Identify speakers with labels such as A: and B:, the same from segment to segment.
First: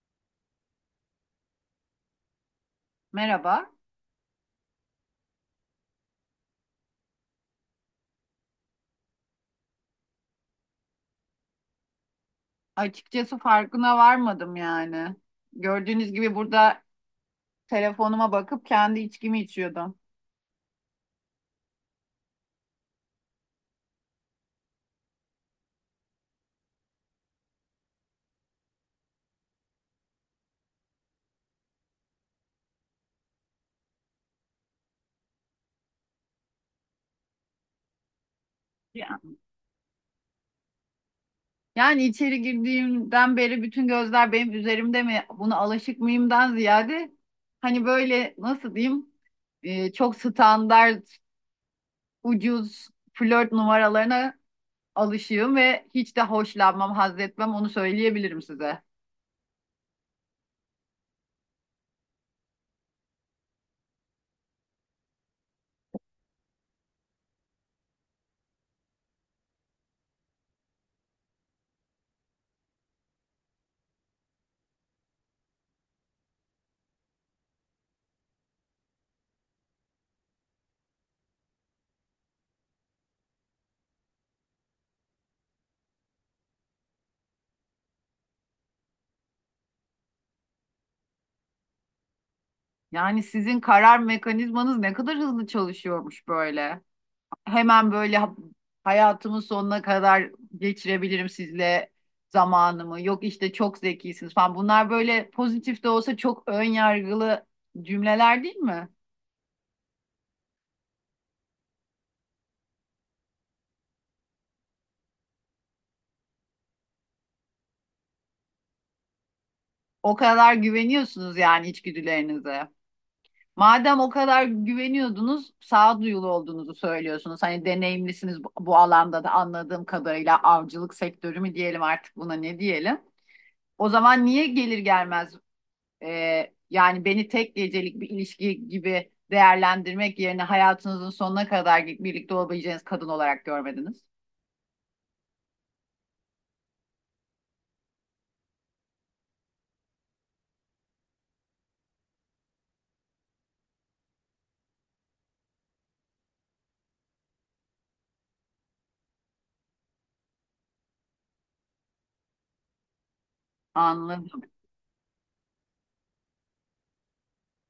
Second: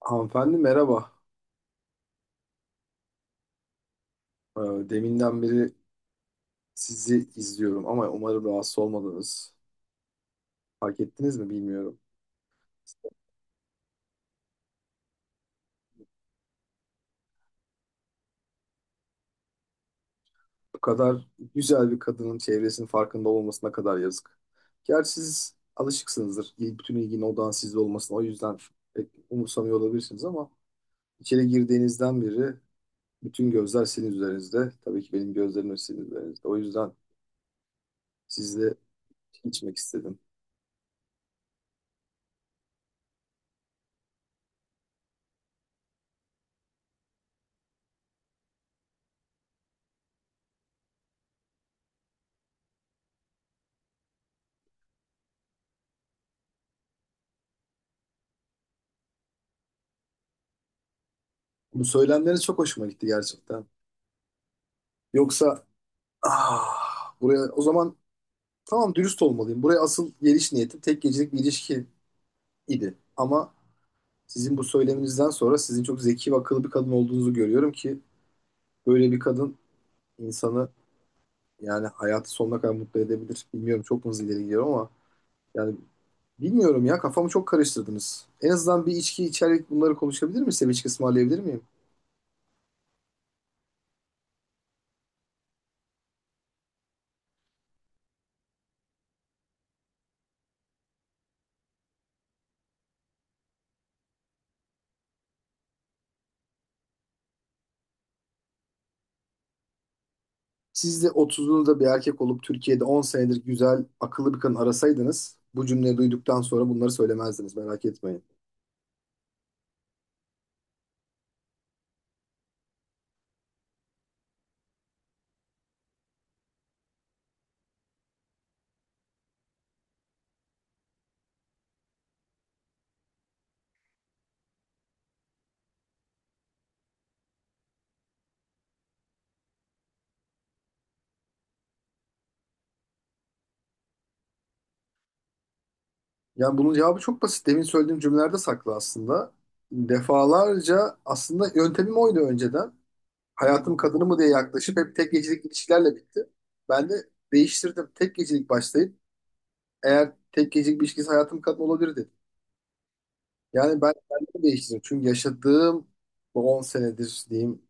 A: Hanımefendi merhaba.
B: Merhaba.
A: Ee, Deminden beri sizi izliyorum ama umarım rahatsız olmadınız. Fark ettiniz mi bilmiyorum.
B: Açıkçası farkına varmadım yani. Gördüğünüz gibi burada telefonuma bakıp kendi içkimi içiyordum.
A: Bu kadar güzel bir kadının çevresinin farkında olmasına kadar yazık. Gerçi siz alışıksınızdır. Bütün ilginin odağın sizde olmasına. O yüzden pek umursamıyor olabilirsiniz ama içeri girdiğinizden beri bütün gözler sizin üzerinizde. Tabii ki benim gözlerim de sizin üzerinizde. O yüzden sizle
B: Ya-
A: içmek istedim.
B: Yani içeri girdiğimden beri bütün gözler benim üzerimde mi? Buna alışık mıyımdan ziyade hani böyle nasıl diyeyim, çok standart ucuz flört numaralarına alışığım ve hiç de hoşlanmam, haz etmem, onu söyleyebilirim size.
A: Bu söylemleriniz çok hoşuma gitti gerçekten. Yoksa Ah, buraya o zaman tamam dürüst olmalıyım. Buraya asıl geliş niyetim tek gecelik bir ilişki idi. Ama sizin bu söyleminizden sonra sizin çok zeki ve akıllı bir kadın olduğunuzu görüyorum ki böyle bir kadın insanı yani hayatı sonuna kadar mutlu edebilir. Bilmiyorum çok mu hızlı ileri gidiyorum ama yani bilmiyorum ya kafamı çok karıştırdınız. En azından bir içki içerek bunları konuşabilir miyiz? Size bir içki ısmarlayabilir miyim?
B: Yani sizin karar mekanizmanız ne kadar hızlı çalışıyormuş böyle. Hemen böyle hayatımın sonuna kadar geçirebilirim sizle zamanımı. Yok işte çok zekisiniz falan. Bunlar böyle pozitif de olsa çok ön yargılı cümleler, değil mi?
A: Siz de 30'unuzda bir erkek olup Türkiye'de 10 senedir güzel, akıllı bir kadın arasaydınız bu cümleyi duyduktan sonra bunları söylemezdiniz merak etmeyin.
B: O kadar güveniyorsunuz yani içgüdülerinize. Madem o kadar güveniyordunuz, sağduyulu olduğunuzu söylüyorsunuz. Hani deneyimlisiniz bu alanda da, anladığım kadarıyla avcılık sektörü mü diyelim artık, buna ne diyelim? O zaman niye gelir gelmez yani beni tek gecelik bir ilişki gibi değerlendirmek yerine hayatınızın sonuna kadar birlikte olabileceğiniz kadın olarak görmediniz.
A: Yani bunun cevabı çok basit. Demin söylediğim cümlelerde saklı aslında. Defalarca aslında yöntemim oydu önceden. Hayatım kadını mı diye yaklaşıp hep tek gecelik ilişkilerle bitti. Ben de değiştirdim. Tek gecelik başlayıp eğer tek gecelik bir ilişkisi hayatım kadın olabilir dedim. Yani ben kendimi
B: Anladım.
A: değiştirdim. Çünkü yaşadığım bu 10 senedir diyeyim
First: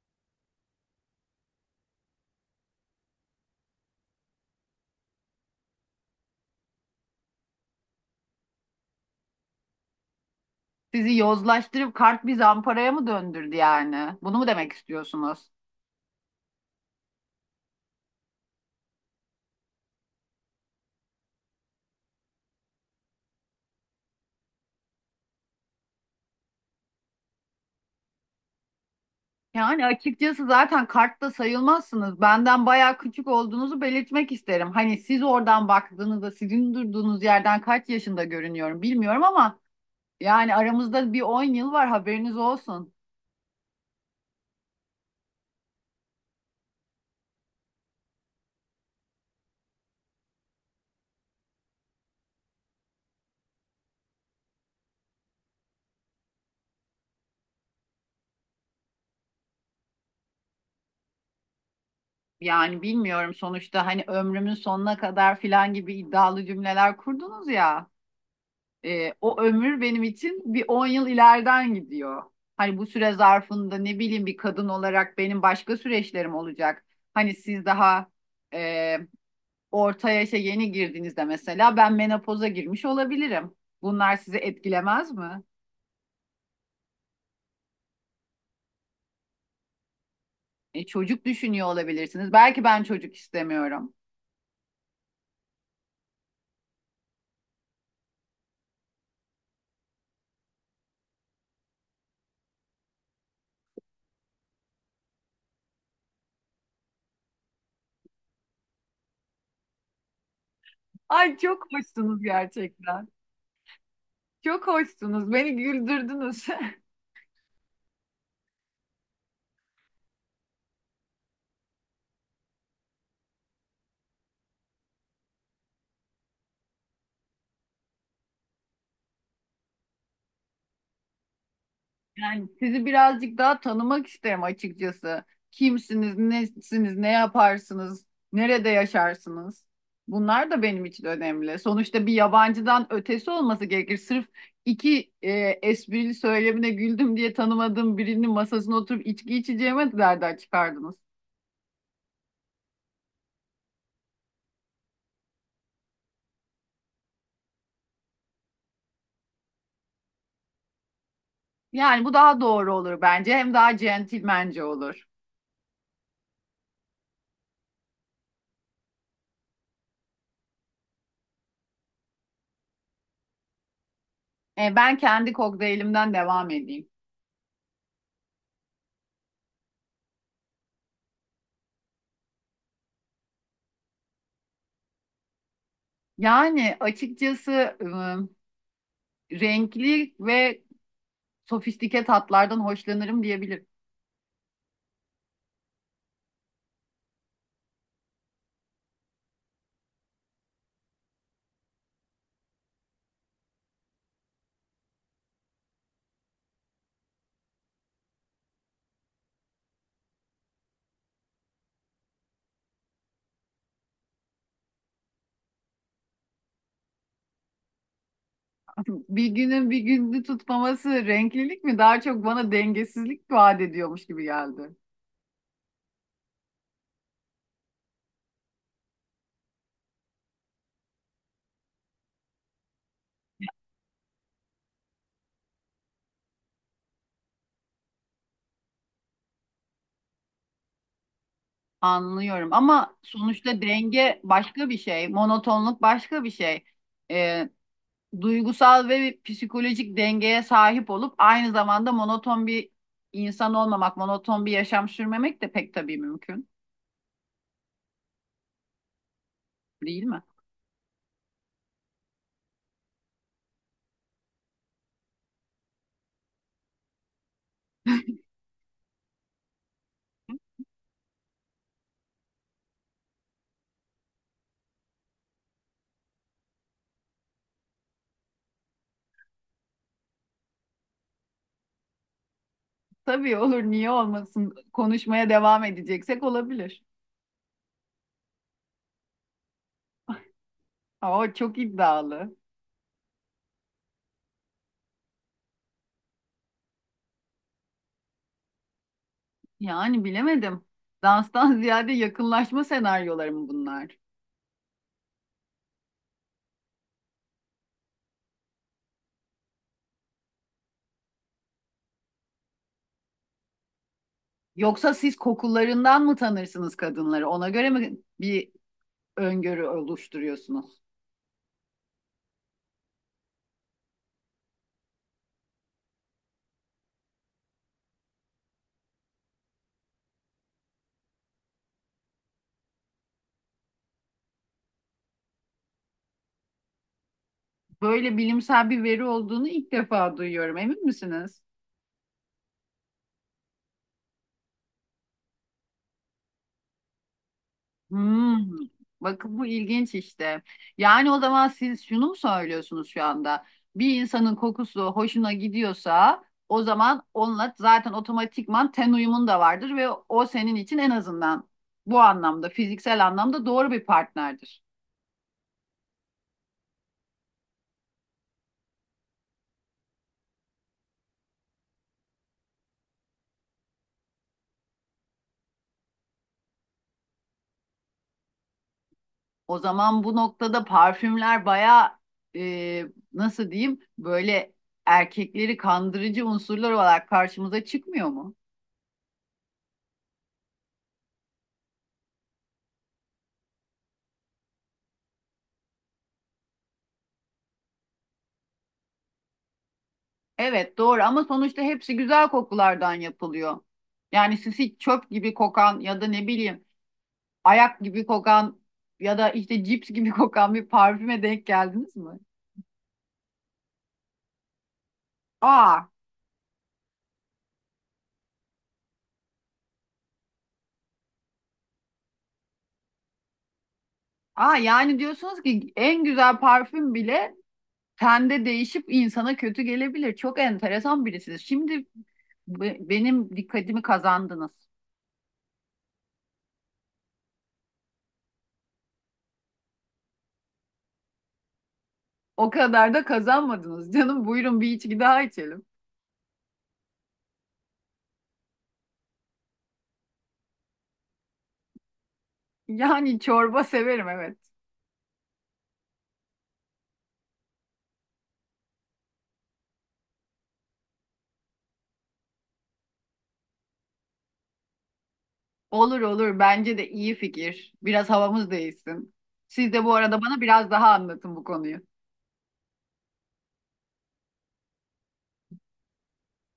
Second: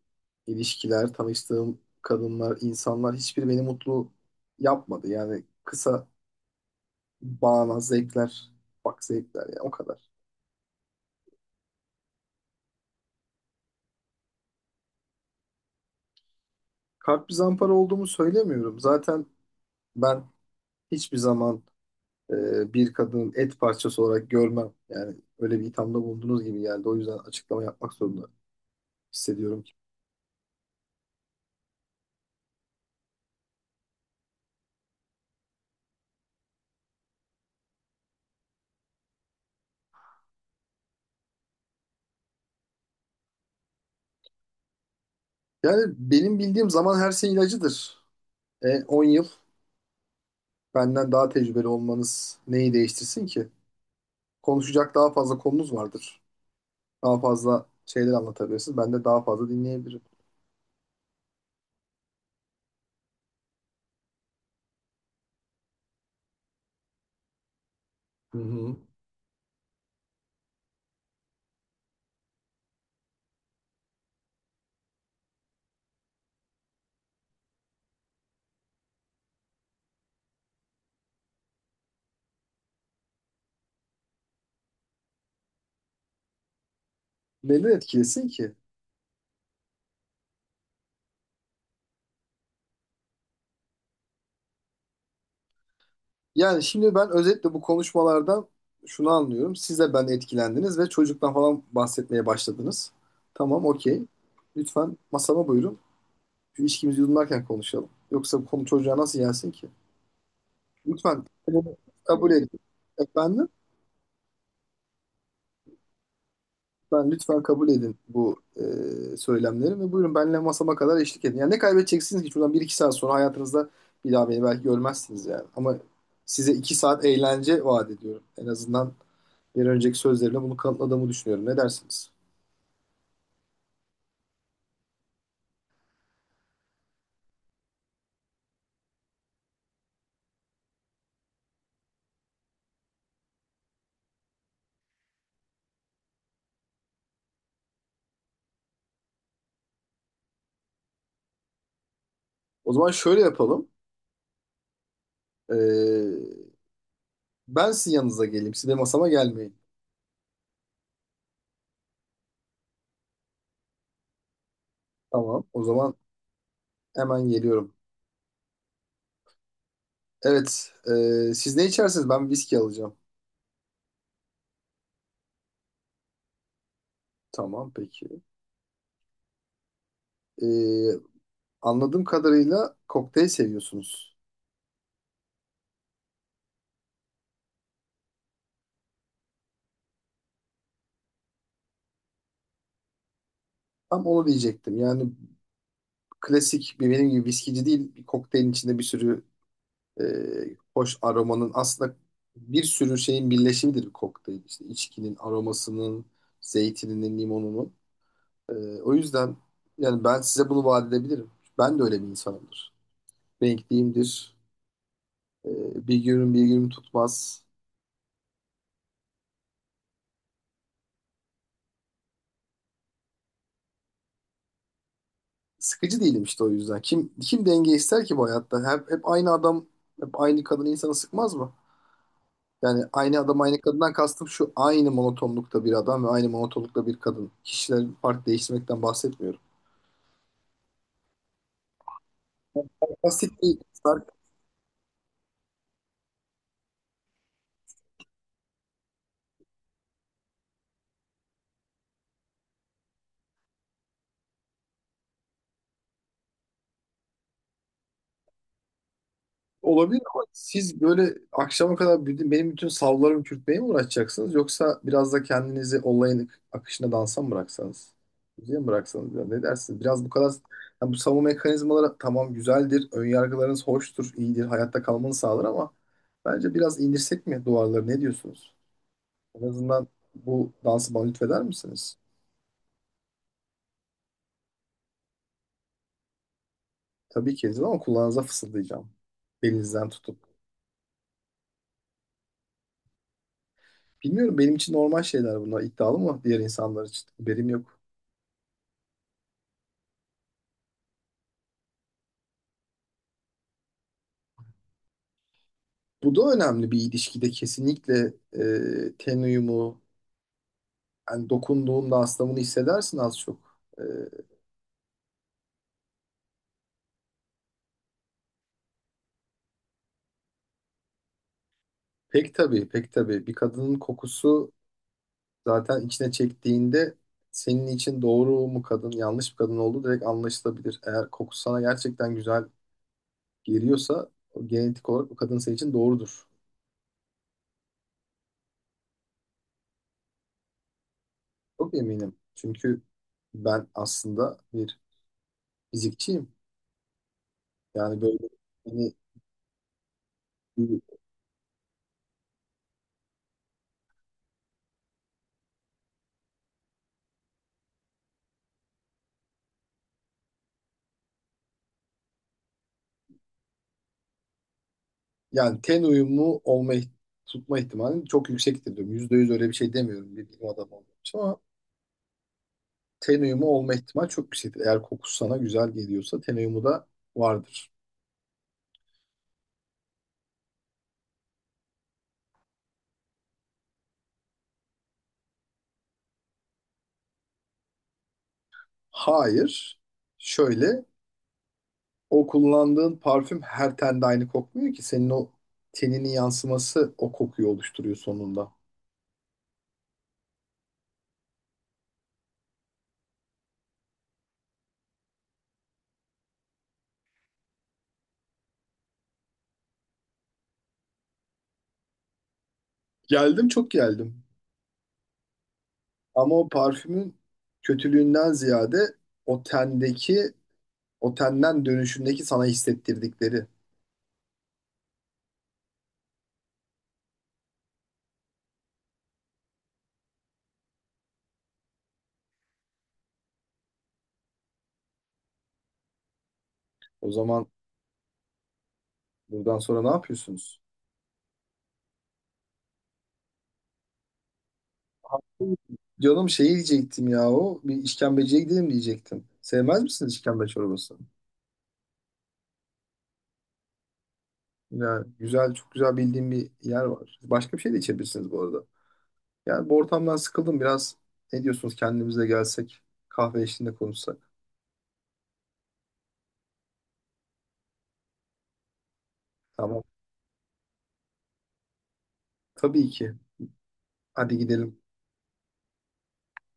A: ilişkiler, tanıştığım kadınlar, insanlar hiçbiri beni mutlu yapmadı. Yani kısa bağnaz zevkler, bak zevkler ya o kadar.
B: Sizi yozlaştırıp kart bir zamparaya mı döndürdü yani? Bunu mu demek istiyorsunuz?
A: Kalp bir zampara olduğumu söylemiyorum. Zaten ben hiçbir zaman bir kadının et parçası olarak görmem. Yani öyle bir ithamda bulunduğunuz gibi geldi. O yüzden açıklama yapmak zorunda hissediyorum ki.
B: Yani açıkçası zaten kartta sayılmazsınız. Benden bayağı küçük olduğunuzu belirtmek isterim. Hani siz oradan baktığınızda sizin durduğunuz yerden kaç yaşında görünüyorum bilmiyorum ama yani aramızda bir 10 yıl var, haberiniz olsun.
A: Yani benim bildiğim zaman her şey ilacıdır. 10 yıl benden daha tecrübeli olmanız neyi değiştirsin ki? Konuşacak daha fazla konunuz vardır. Daha fazla şeyler anlatabilirsiniz. Ben de daha fazla dinleyebilirim.
B: Yani bilmiyorum, sonuçta hani ömrümün sonuna kadar filan gibi iddialı cümleler kurdunuz ya.
A: Hı hı.
B: O ömür benim için bir 10 yıl ileriden gidiyor. Hani bu süre zarfında ne bileyim bir kadın olarak benim başka süreçlerim olacak. Hani siz daha e, orta yaşa yeni girdiğinizde mesela ben menopoza girmiş olabilirim. Bunlar sizi etkilemez mi?
A: Neden etkilesin ki?
B: Çocuk düşünüyor olabilirsiniz. Belki ben çocuk istemiyorum.
A: Yani şimdi ben özetle bu konuşmalardan şunu anlıyorum. Siz de ben etkilendiniz ve çocuktan falan bahsetmeye başladınız. Tamam, okey. Lütfen masama buyurun. Şu içkimizi yudumlarken konuşalım. Yoksa bu konu çocuğa nasıl gelsin ki? Lütfen
B: Ay, çok
A: bunu
B: hoşsunuz
A: kabul edin.
B: gerçekten.
A: Efendim?
B: Çok hoşsunuz. Beni güldürdünüz.
A: Ben lütfen kabul edin bu söylemleri ve buyurun benimle masama kadar eşlik edin. Yani ne kaybedeceksiniz ki? Şuradan bir iki saat sonra hayatınızda bir daha beni belki görmezsiniz yani. Ama size 2 saat eğlence vaat ediyorum. En azından bir önceki sözlerimle bunu kanıtladığımı düşünüyorum. Ne dersiniz?
B: Yani sizi birazcık daha tanımak isterim açıkçası. Kimsiniz, nesiniz, ne yaparsınız, nerede yaşarsınız? Bunlar da benim için önemli. Sonuçta bir yabancıdan ötesi olması gerekir. Sırf iki esprili söylemine güldüm diye tanımadığım birinin masasına oturup içki içeceğime de, nereden çıkardınız?
A: O zaman şöyle yapalım. Ee, ben sizin yanınıza geleyim. Siz de masama gelmeyin.
B: Yani bu daha doğru olur bence. Hem daha centilmence olur.
A: Tamam. O zaman hemen geliyorum. Evet. Siz ne içersiniz? Ben viski alacağım.
B: Ben kendi kokteylimden devam edeyim.
A: Tamam peki. Ee, anladığım kadarıyla kokteyl seviyorsunuz.
B: Yani açıkçası renkli ve sofistike tatlardan hoşlanırım diyebilirim.
A: Tam onu diyecektim. Yani klasik bir benim gibi viskici değil. Bir kokteylin içinde bir sürü e, hoş aromanın aslında bir sürü şeyin birleşimidir bir kokteyl. İşte içkinin aromasının, zeytininin, limonunun. E, o yüzden yani ben size bunu vaat edebilirim. Ben de öyle bir insanımdır. Renkliyimdir. E, bir günüm bir günüm tutmaz.
B: Bir günün bir günü tutmaması renklilik mi? Daha çok bana dengesizlik vaat ediyormuş gibi geldi.
A: Sıkıcı değilim işte o yüzden. Kim denge ister ki bu hayatta? Hep aynı adam, hep aynı kadın insanı sıkmaz mı? Yani aynı adam aynı kadından kastım şu aynı monotonlukta bir adam ve aynı monotonlukta bir kadın. Kişilerin fark değiştirmekten bahsetmiyorum.
B: Anlıyorum ama
A: Basit bir
B: sonuçta
A: sark
B: denge başka bir şey, monotonluk başka bir şey. Ee, Duygusal ve psikolojik dengeye sahip olup aynı zamanda monoton bir insan olmamak, monoton bir yaşam sürmemek de pek tabii mümkün,
A: olabilir
B: değil mi?
A: ama siz böyle akşama kadar benim bütün savlarımı çürütmeye mi uğraşacaksınız yoksa biraz da kendinizi olayın akışına dansa mı bıraksanız? Müziğe mi bıraksanız biraz ne dersiniz? Biraz bu kadar yani bu savunma mekanizmaları tamam güzeldir, ön yargılarınız hoştur, iyidir, hayatta kalmanı sağlar ama bence biraz indirsek mi duvarları ne diyorsunuz? En azından bu dansı bana lütfeder misiniz?
B: Tabii olur, niye olmasın? Konuşmaya devam edeceksek olabilir.
A: Tabii ki edin ama kulağınıza fısıldayacağım. Belinizden tutup.
B: Aa, çok iddialı.
A: Bilmiyorum benim için normal şeyler bunlar iddialı mı diğer insanlar için haberim yok.
B: Yani bilemedim. Danstan ziyade yakınlaşma senaryoları mı bunlar?
A: Bu da önemli bir ilişkide kesinlikle ten uyumu yani dokunduğunda astımını hissedersin az çok. E,
B: Yoksa siz kokularından mı tanırsınız kadınları? Ona göre mi bir öngörü oluşturuyorsunuz?
A: pek tabii pek tabii bir kadının kokusu zaten içine çektiğinde senin için doğru mu kadın yanlış bir kadın olduğu direkt anlaşılabilir. Eğer kokusu sana gerçekten güzel geliyorsa o genetik olarak o kadın senin için doğrudur.
B: Böyle bilimsel bir veri olduğunu ilk defa duyuyorum. Emin misiniz?
A: Çok eminim çünkü ben aslında bir fizikçiyim. Yani böyle
B: Hmm,
A: hani,
B: bakın bu ilginç işte. Yani o zaman siz şunu mu söylüyorsunuz şu anda? Bir insanın kokusu hoşuna gidiyorsa o zaman onunla zaten otomatikman ten uyumun da vardır ve o senin için en azından bu anlamda, fiziksel anlamda doğru bir partnerdir.
A: yani ten uyumu olma tutma ihtimali çok yüksektir diyorum. %100 öyle bir şey demiyorum bir bilim adamı olduğum için ama ten uyumu olma ihtimali çok yüksektir. Eğer kokusu sana güzel geliyorsa ten uyumu da vardır.
B: O zaman bu noktada parfümler baya, nasıl diyeyim böyle, erkekleri kandırıcı unsurlar olarak karşımıza çıkmıyor mu?
A: Hayır. Şöyle o kullandığın parfüm her tende aynı kokmuyor ki. Senin o teninin yansıması o kokuyu oluşturuyor sonunda.
B: Evet doğru, ama sonuçta hepsi güzel kokulardan yapılıyor. Yani sisi çöp gibi kokan ya da ne bileyim ayak gibi kokan ya da işte cips gibi kokan bir parfüme denk geldiniz mi?
A: Geldim çok geldim.
B: Aa,
A: Ama o parfümün kötülüğünden ziyade o tendeki otelden dönüşündeki sana hissettirdikleri.
B: aa, yani diyorsunuz ki en güzel parfüm bile tende değişip insana kötü gelebilir. Çok enteresan birisiniz. Şimdi benim dikkatimi kazandınız.
A: O zaman buradan sonra ne yapıyorsunuz?
B: O kadar da kazanmadınız. Canım, buyurun bir içki daha içelim.
A: Canım şey diyecektim ya o. Bir işkembeciye gidelim diyecektim. Sevmez misiniz işkembe çorbasını?
B: Yani çorba severim, evet.
A: Ya güzel, çok güzel bildiğim bir yer var. Başka bir şey de içebilirsiniz bu arada. Yani bu ortamdan sıkıldım biraz. Ne diyorsunuz kendimize gelsek, kahve eşliğinde konuşsak?
B: Olur olur. Bence de iyi fikir. Biraz havamız değişsin. Siz
A: Tamam.
B: de bu arada bana biraz daha anlatın bu konuyu.
A: Tabii ki. Hadi gidelim.